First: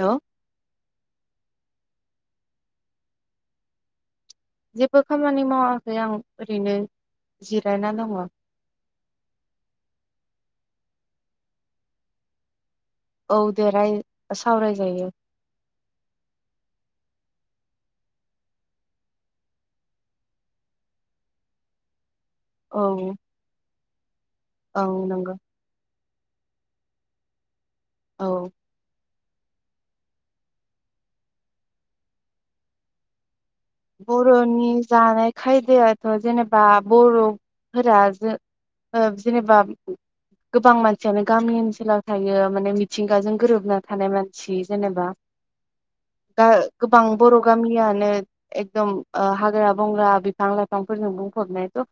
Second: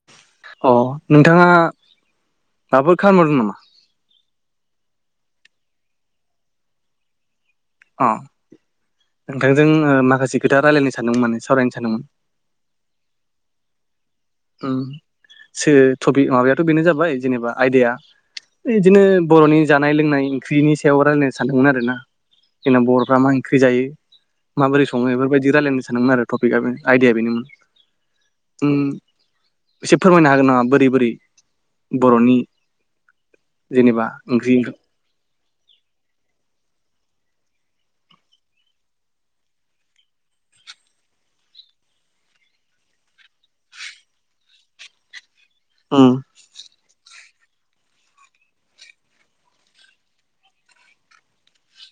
हेल' अ नोंथाङा माबाफोर खामानि मावदों नामा? जेबो खामानि मावाखै आं ओरैनो जिरायना अ दङ। नोंथांजों ओ माखासे खोथा रायलायनो सानदोंमोन माने सावरायनो सानदोंमोन। औ दे राय उम सावरायजायो सो थपि माबायाथ' बेनो जाबाय। जेनेबा आयदाया ओइ इदिनो बर'नि जानाय लोंनाय ओंख्रिनि सायाव रायलायनो सानदोंमोन आरोना। जोंना औ बर'फ्रा मा ओंख्रि जायो औ माबोरै सङो नंगौ इफोरबायदि रायलायनो सानदोंमोन आरो। टपिकआबो आयदाया बेनोमोन। औ। उम एसे फोरमायनो हागोन नामा बोरै बोरै बर'नि जेनेबा ओंख्रि बर'नि जानाय खायदायाथ' जेनेबा बर'फोरा जो जेनेबा गोबां मानसियानो गामि ओनसोलाव थायो माने मिथिंगाजों गोरोबना थानाय मानसि जेनेबा उम। दा गोबां बर' गामियानो एकदम ओ हाग्रा बंग्रा बिफां लाइफांफोरजों बुंफबनाय थ'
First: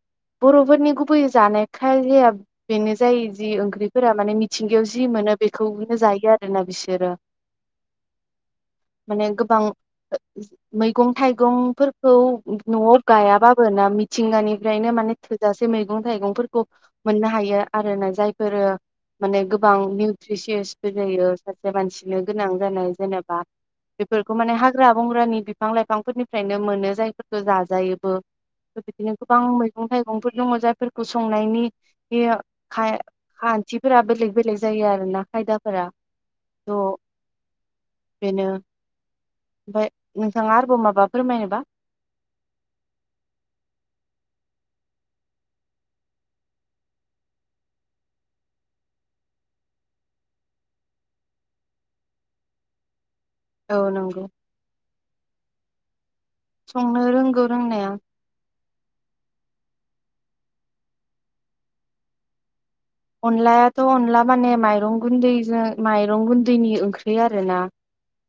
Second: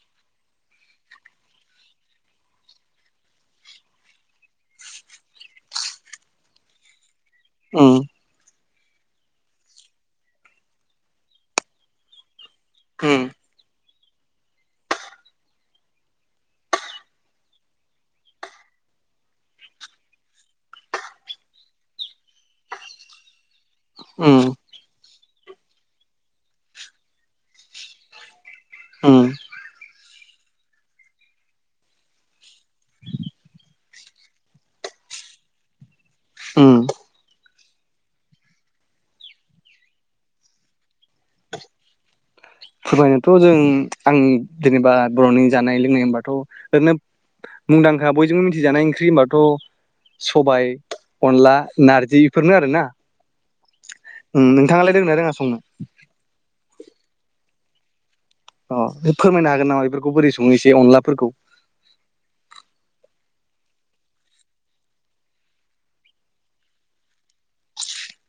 बर'फोरनि गुबै जानाय खाजाया बेनो जायो जि ओंख्रिफोरा माने मिथिंगायाव जि मोनो बेखौनो जायो आरोना बिसोरो। उम। माने गोबां मैगं थाइगंफोरखौ न'आव उम गायाबाबो ना मिथ थिंगानिफ्रायनो माने थोजासे मैगं थाइगंफोरखौ मोननो हायो आरो ना जायफोरो माने गोबां निउट्रिसियासफोर जायो सासे मानसिनो गोनां जानाय जेनेबा बेफोरखौ उम माने हाग्रा बंग्रानि बिफां लाय फांफोरनिफ्रायनो मोनो जायफोरखौ जाजायोबो। बिदिनो उम गोबां मैगं थाइ गंफोर दङ जायफोरखौ संनायनि बे खाय खान्थिफोरा बेलेग बेलेग जायो आरोना खायदाफोरा। उम। थ' बेनो ओमफाय नोंथाङा आर ब माबा फोरमायनोबा फोरमायनोथ' जों आं जेनेबा बर'नि जानाय लोंनाय होनबाथ' ओरैनो मुंदांखा बयजोंबो मिथिजानाय ओंख्रि होनबाथ' सबाय अनला नारजि बेफोरनो आरोना। औ नंगौ ओं नोंथाङालाय रोंङोना रोङा संनो? संनो रोंगौ रोंनाया। अ फोरमायनो हागोन नामा बेफोरखौ बोरै सङो इसे अनलाफोरखौ। अनलायाथ' अनला माने माइरं गुन्दैजों माइरं गुन्दैनि ओंख्रि आरोना।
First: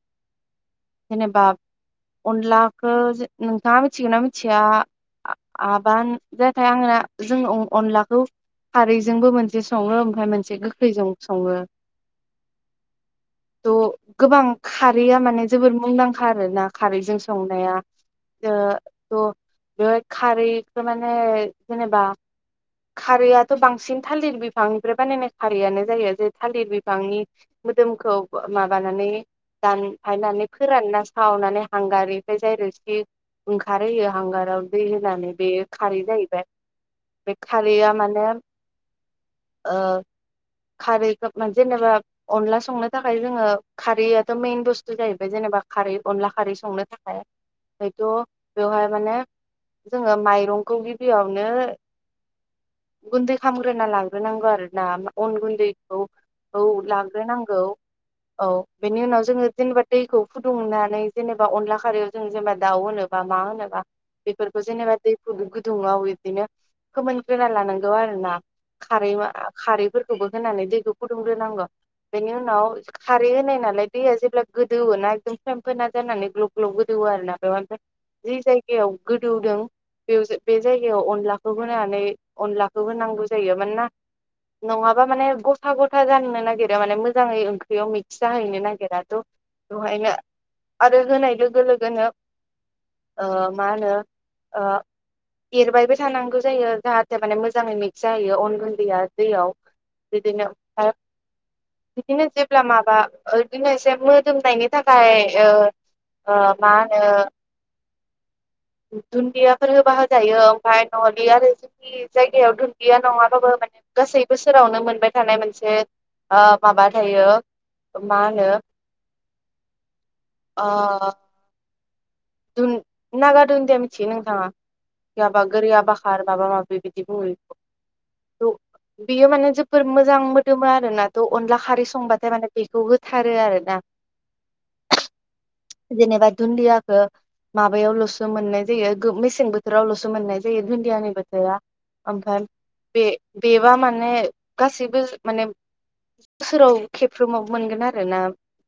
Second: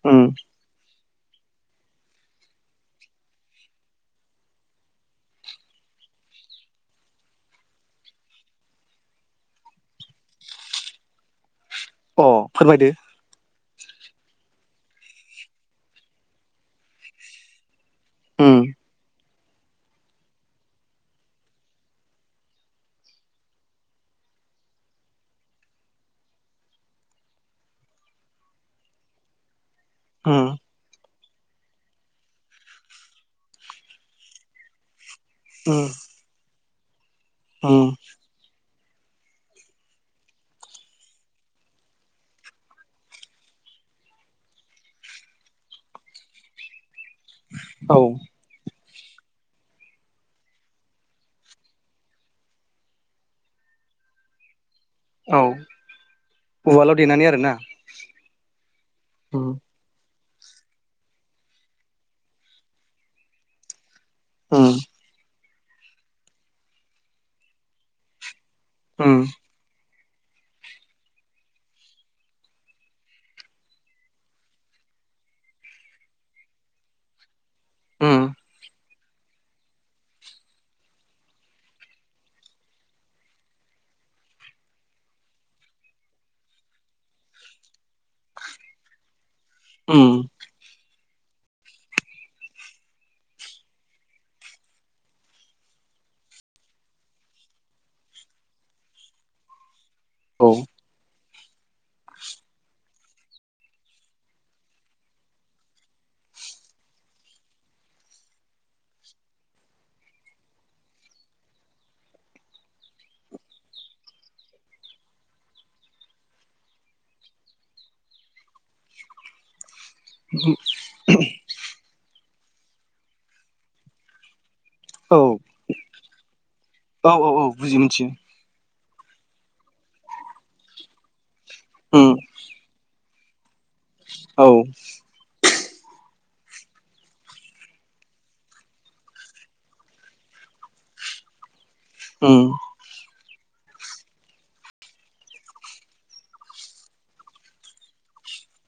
उम। जेनेबा अनलाखो नोंथाङा मिथिगौ ना मिथिया आबान नाथाय आंना जों अनलाखौ खारैजोंबो मोनजा दि सङो ओमफ्राय मोनसे गोखैजों सङो। अ फोरमायदो। थ' गोबां खारैया माने जोबोर मुंदांखा आरोना खारैजों संनाया उम ओ थ बे खारैखो माने जेनेबा खारैआथ' बांसिन थालिर बिफांनिफ्राय बानायनाय खारैआनो जायो जे थालिर बिफांनि मोदोमखौ माबानानै उम दानफायनानै फोराननास खावनानै हांगारनिफ्राय जाय रोसि ओंखारहोयो हांगाराव दै होनानै बे उम खारै जाहैबाय बे उम खारैया माने ओ खारैखौ मोन जेनेबा अनला संनो थाखाय जोङो खारैयाथ' मेन बुस्थु जाहैबाय जेनेबा खारै अनला खारै संनो थाख खाय औ बेथ बेवहाय माने जोङो माइरंखौ गिबियावनो गुन्दै खालामग्रोना लाग्रोनांगौ आरो ना अन औ गुन्दैखौ औ उवालाव देनानै आरोना लाग्रोनांगौ औ बेनि उनाव जोङो उम जेनेबा दैखौ फुदुंनानै जेनेबा अनला खारैयाव जों जेनेबा दाउ होनोबा मा होनोबा बेफोरखौ उम जेनेबा दै फुदुंगोर दुंआव बिबदिनो फोमोनग्रोना लानांगौ आरो ना खारै उम मा खारै फोरखौबोहोनानै दैखो फुदुंग्रोनांगो बेनि उनाव खारै होनायनालाय दैया जेब्ला गोदोवोना एकदम फेंफोना जानानै ग्लोव ग्लोव गोदोवो आरोना बेवहाय ओमफ्राय उम जि जायगायाव गोदौदों बेयाव बे जायगायाव अनला खौ होनानै अनलाखौ होनांगौ जायो मानोना नङाबा माने गथा गथा जानो नागिरो माने मोजाङै ओंख्रियाव मिक्स जाहैनो नागिरा त' दहायनो उम आत होनाय लोगो लोगोनो ओ मा ओनो ओ एरबायबो थानांगो जायो जाहाथे माने मोजाङै मिक्स जाहैयो अन गुन्दैया दैयाव औ बिदिनो ओमफाय बिदिनो जेब्ला माबा ओ इदिनो एसे मोदोमनायनि थाखाय ओ ओ मा होनो दुन्दियाफोर होबा होजायो ओमफ्राय न'लि आरो जोंनि जायगायाव दुन्दिया नङाबाबो माने गासै बोसोरावनो मोनबाय थानाय मोनसे ओ माबा थायो मा ओनो अ दुन नागा दुनदिया मिथिगो नोंथांआ औ गयाबा गोरियाबाखार माबा माबि बिदि औ बुंओ औ औ बिखौ बुजियो मिथियो थु बियो माने जोबोर मोजां मोदोमो आरोना दौ अनला खारै उम संबाथाय माने बेखौ हो थारो आरोना औ जेनेबा दुन्दिया ओ माबायावल'सो मोननाय जायो गो मेसें बोथोरावल'सो मोननाय जायो धुन्दियानि बोथोरा उम ओमफ्राम बे बेबा माने गासैबो माने बोसोराव खेबफ्रोमावबो मोनगोन आरोना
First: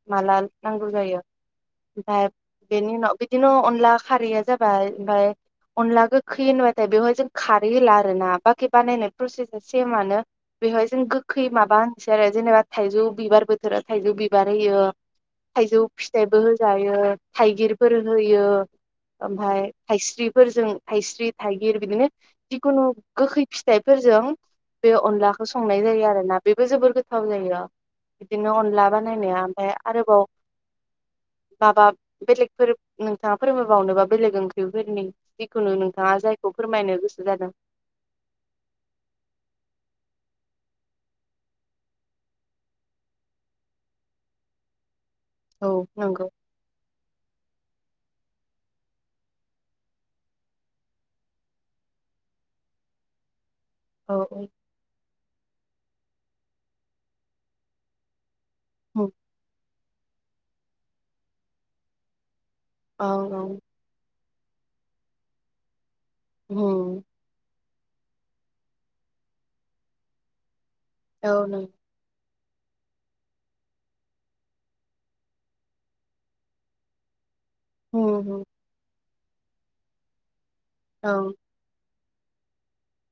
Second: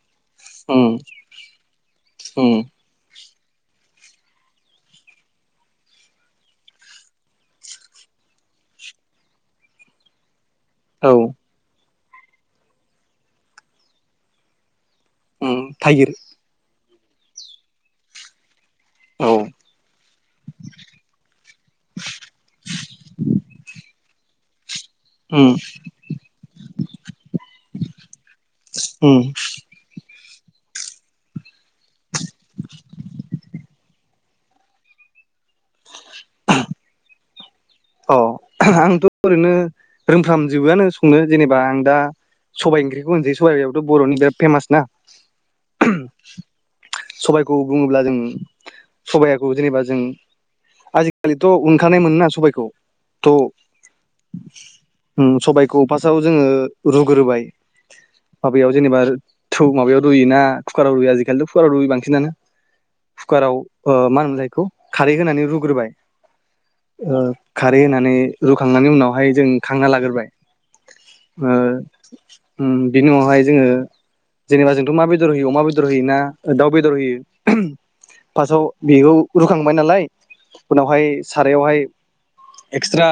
माला उम नांगौ जायो ओमफाय उम बेनि उनाव बिदिनो अनला खारैया जाबाय ओमफाय अनला गोखै ओनबाथाय बेवहाय जों खारै होला आरो ना बाखि बानायनाय प्रसेसा सेमानो बेवहाय जों औ गोखै माबा होन [unintelligible] आरो जेनेबा थाइजौ बिबार बोथोराव थाइजौ बिबार होयो उम थाइजौ थाइगिर फिथाइबो होजा ओ थाइगिर फोर होयो औ ओमफाय थाइस्रिफोरजों थाइस्रि थाइगिर बिदिनो जिकुनु गोखै फिथाइफोर जों बे अनलाखो उम संनाय जायो आरोना बेबो जोबोर गोथाव जायो बिदिनो अनला उम बानायनाया ओमफ्राय आरोबाव माबा बेलेग फोरब नोंथाङा फोरमायबावनोबा बेलेग ओंख्रिफोरनि -खुनु नोंथाङा जायखौ फोरमायनो गोसो जादों अ आंथ' ओरैनो रोंफ्रामजोबोआनो संनो जेनेबा आं दा सबाइ ओंख्रिखौ होनसै सबाइयावथ' बर'नि बिराद फेमास ना औ नोंगौ -खौ बुङोब्ला जों सबायाखौ जेनेबा जों आजिखालिथ' उनखानाय मोनोना सबाइखौ त' औ औ उम सबायखौ फार्स्टआव जोङो रुग्रोबाय माबायाव जेनेबा थु माबायाव रुयो ना कुकाराव रुयो आजिखालिथ कुकाराव रुयो बांसिनानो औ कुकाराव ओ मा होनोमलाय बेखौ खारै होनानै रुग्रोबाय उम ओ खारै होनानै रुखांनायनि उनावहाय जों खांना लाग्रोबाय औ ओ नों उम बिनि उनावहाय जोङो जेनेबा जोंथ मा बेदर होयो अमा बेदर होयो ना दाउ बेदर होयो फासआव बेखौ रुखांबाय नालाय उनावहाय औ सारायावहाय एक्सट्रा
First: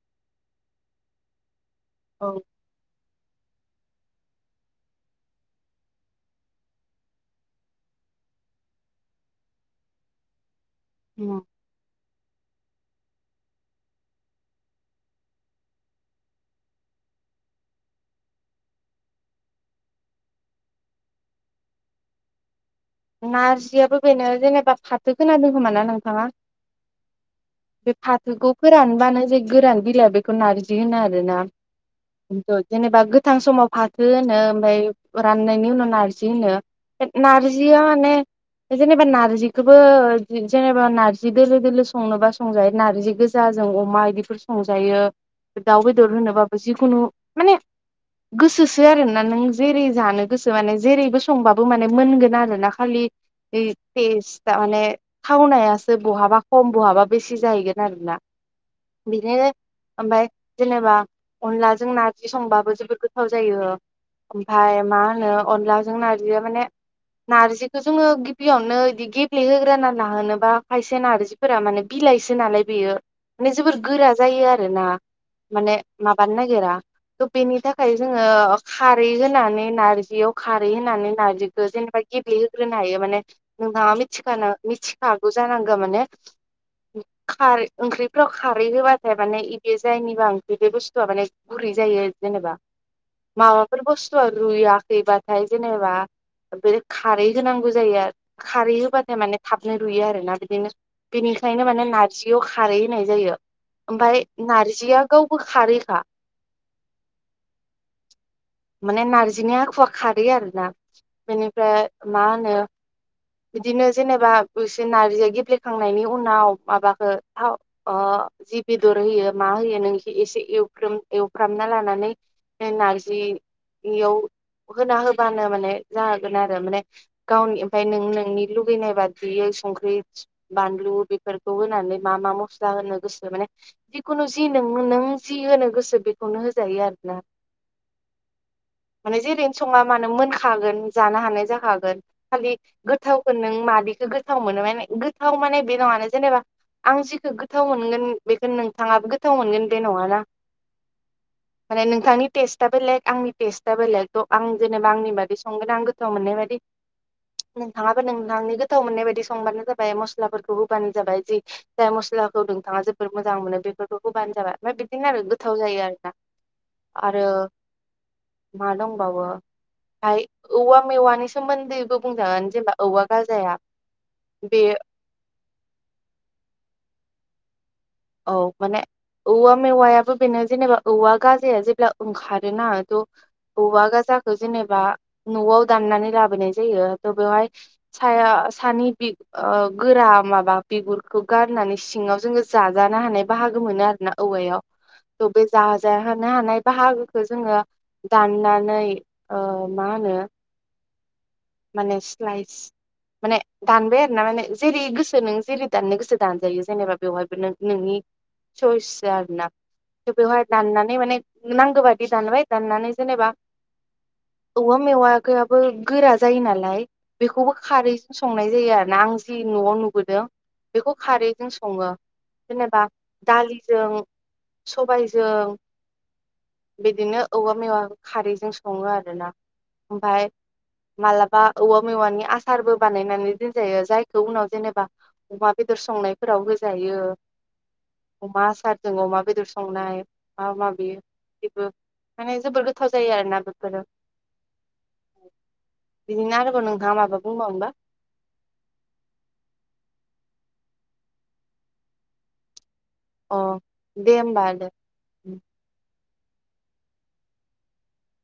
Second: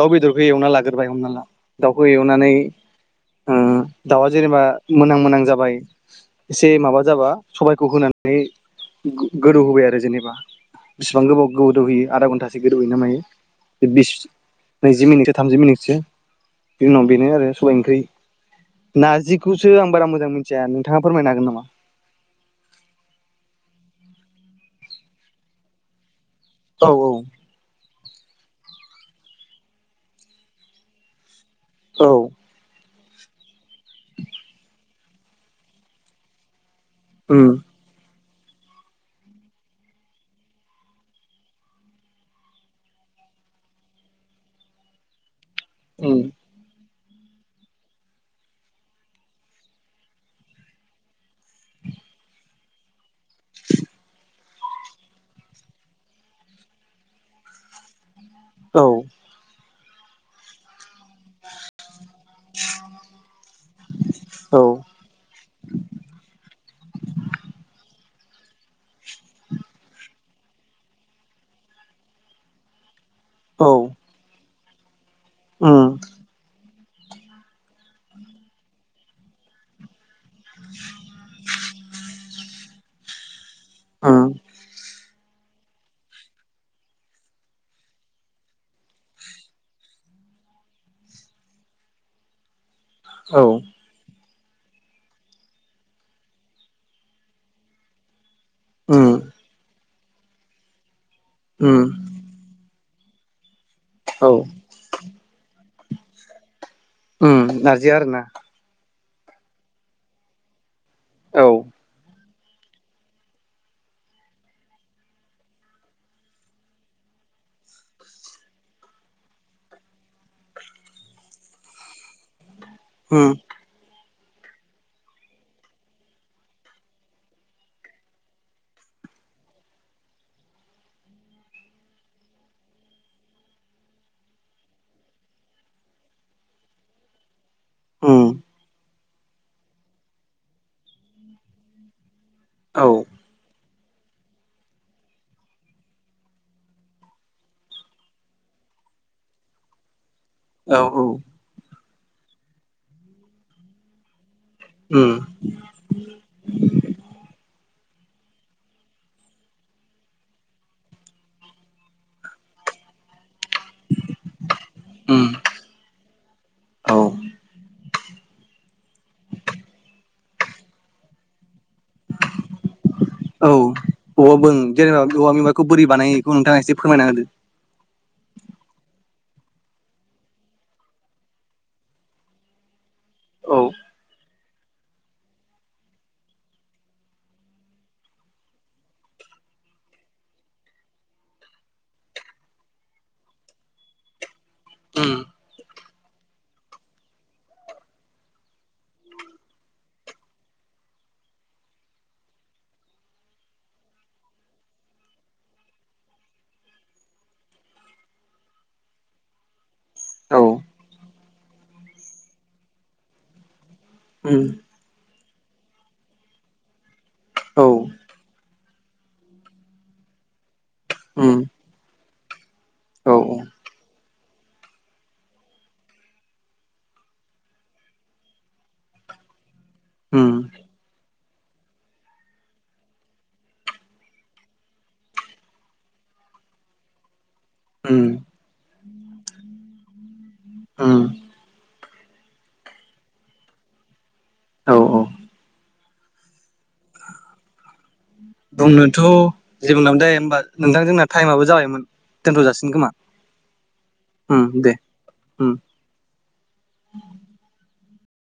दाउ बेदरखौ एवना लाग्रोबाय हमना ला दाउखौ औ एवनानै उम दाउआ जेनेबा मोनहां मोनहां जाबाय एसे माबा जाबा सबायखौ होनानै गोदौ होबाय आरो जेनेबा बेसिबां गोबाव गोदौ होयो आधा घन्टासो गोदौहोयोना मायो बिस नैजि मिनिटसो थामजि मिनिटसो बेनि उनाव बेनो आरो सबाइ ओंख्रि, नारजिखौसो आं बारा मोजां मिथिया नोंथाङा फोरमायनो हागोन नामा? नारजियाबो बेनो, जेनेबा फाथो गोनादों खोमा ना नोंथाङा? औ-औ बे फाथोखौ फोरानबानो जे गोरान बिलाइ बेखौ नारजि होनो आरो ना। औ जेनेबा गो- -थां समाव फाथो होनो ओमफाय राननायनि उनाव नारजि होनो। उम नार- -जि माने जेनेबा नार्जिखौबो जेनेबा नार्जि दोलो-दोलो संनोबा संजायो नार्जि गोजा जों अमा बिदिफोर संजायो। दाउ बेदर उम होनोबाबो जिखुनु माने गोसोसो आरोना नों जेरै जानो गोसो माने जेरैबो संबाबो माने मोनगोन आर ओ ना खालि। इ टेस्ट थारमाने थावनायासो बहाबा खम बहाबा बेसि जाहैगोन आरोना। औ बिदिनो ओमफाय जेनेबा अनलाजों नारजि संबाबो जोबोद गोथाव जायो औ ओमफाय मा होनो अनलाजों नारजिया माने जिखौ जोङो गिबियावनो इदि गेफ्ले होग्रोना नाहोनो बा खायसे नारजिफोरा माने बिलाइसो नालाय बेयो माने जोबोर औ गोरा जायो आरो ना। माने उम माबानो नागिरा। त' बेनि थाखाय जोङो खारै होनानै नारजियाव खारै होननानै नाजिखो जेनेबा दै होग्रोनाय यो माने नोंथांया उम मिथिखाना मिथि खागु जानांगौ माने खारै ओंख्रिफ्राव खारै होबाथाय माने इदि जायनिबा ओंख्रि बे बुस्थुआ माने गुरै जायो जेनेबा औ माबाफोर बस्थु' रुइ आखैबाथाय जेनेबा बे खारै होनांगौ जायो आरो। खारै उम होबाथाय माने थाबनो रुयो आरोना बिदिनो बेनिखायनो उम माने नारजियाव खारै होनाय जायो। ओमफ्राय औ नारजिया गावबो खारै खा। उम नारजिया आरोना? माने नारजिनि आखुवा खारै आरो ना? औ माने ओमफ्राय मा होनो बिदिनो जेनेबा बिसोर नारजिया गेब्लेखांनायनि उनाव माबाखो थाव ओ जि बेदर होयो मा होयो नों इखौ इसे एवफ्रोम एवफ्रामना लानानै नारजि उम याव होना होबानो माने जा गोन आरो माने गावनि ओमफाय नों नोंनि लुगैनाय बादियै संख्रि बानलु बेफोरखौ होनानै मा मा मस्ला होनो गोसो माने जिखुनु जि नों नों जि होनो गोसो बेखौनो होजायो आरोना। उम माने जेरैनो सङा मानो मोनखागोन। जानो हानाय जाखागोन। खालि औ औ गोथावखौ नों मादि इखो गोथाव मोनो माने गोथाव माने बे नङाना जेनेबा आं जिखो गोथाव मोनगोन बेखो नोंथाङाबो गोथाव मोनगोन बे नङाना? औ औ माने नोंथांनि टेस्टआ बेलेग आंनि टेस्टआ बेलेग आं जेनेबा आंनि उम बादि संगोन। गोथाव मोननाय बादि। नोंथाङाबो नोंथांनि गोथाव मोननाय बायदि संबानो जाबाय मस्लाफोरखौ होबानो जाबाय जि जाय मस्लाखौ नोंथाङा जोबोर मोज जां मोनो बेफोरखौ होबानो जाबाय ओमफाय बिदिनो आरो उम गोथाव जायो आरोना औ आरो मा दंबावो फाय औवा मेवानि सोमोन्दै औ औवा बुं बे जेनेबा औवा बिबाखौ बोरै बानायो बेखौ नोंथाङा एसे फोरमायना होदो। औ माने औवा मेवायाबो बेनो जेनेबा औवा गाजाया जेब्ला ओंखारोना थ' औ औवा गाजाखो जेनेबा न'आव दाननानै लाबोनाय जायो थ' बेवहाय साया सानि बि ओ गोरा माबा बिगुरखौ गारनानै सिङाव जोङो। जाजानो हानाय बाहागो मोनो आरोना औवायाव उम थ' बे जाजानो हानाय बाहागोखौ जोङो दाननानै ओ मा होनो माने स्लाइस माने दानबाय आरोना माने जेरै गोसो नों जेरै दाननो गोसो दानजायो जेनेबा बेवहायबो नों नोंनि सयस आरोना थ' औ बेवहाय दाननानै माने नांगो बादि दानबाय दाननानै जेनेबा उम औवा मेवा खो आबो गोरा जायो नालाय बेखौबो औ खारैजों संनाय जायो आरोना आं जि न'आव नुबोदों बेखौ उम खारैजों सङो जेनेबा औ दालिजों सबायजों बिदिनो औवा मेवा खारैजों सङो आरोना ओमफाय उम मालाबा औवा मेवानि आसारबो बानायनानै दोनजायो जायखौ उनाव जेनेबा अमा बेदर संनायफोराव होजायो उम अमा आसारजों अमा बेदर संनाय माबा माबि उम बेबो माने जोबोर गोथाव जायो आरोना बेफोरो। औ बिदिनो आरोबाव नोंथाङा माबा बुंबावनोबा? बुंनोथ' जेबो [unintelligible] दाया होमबा नोंथां जोंना टाइमाबो जाबायमोन दोनथ' जासिगोन खोमा अ दे उम होमबा दे [unintelligible] उम [inaudible]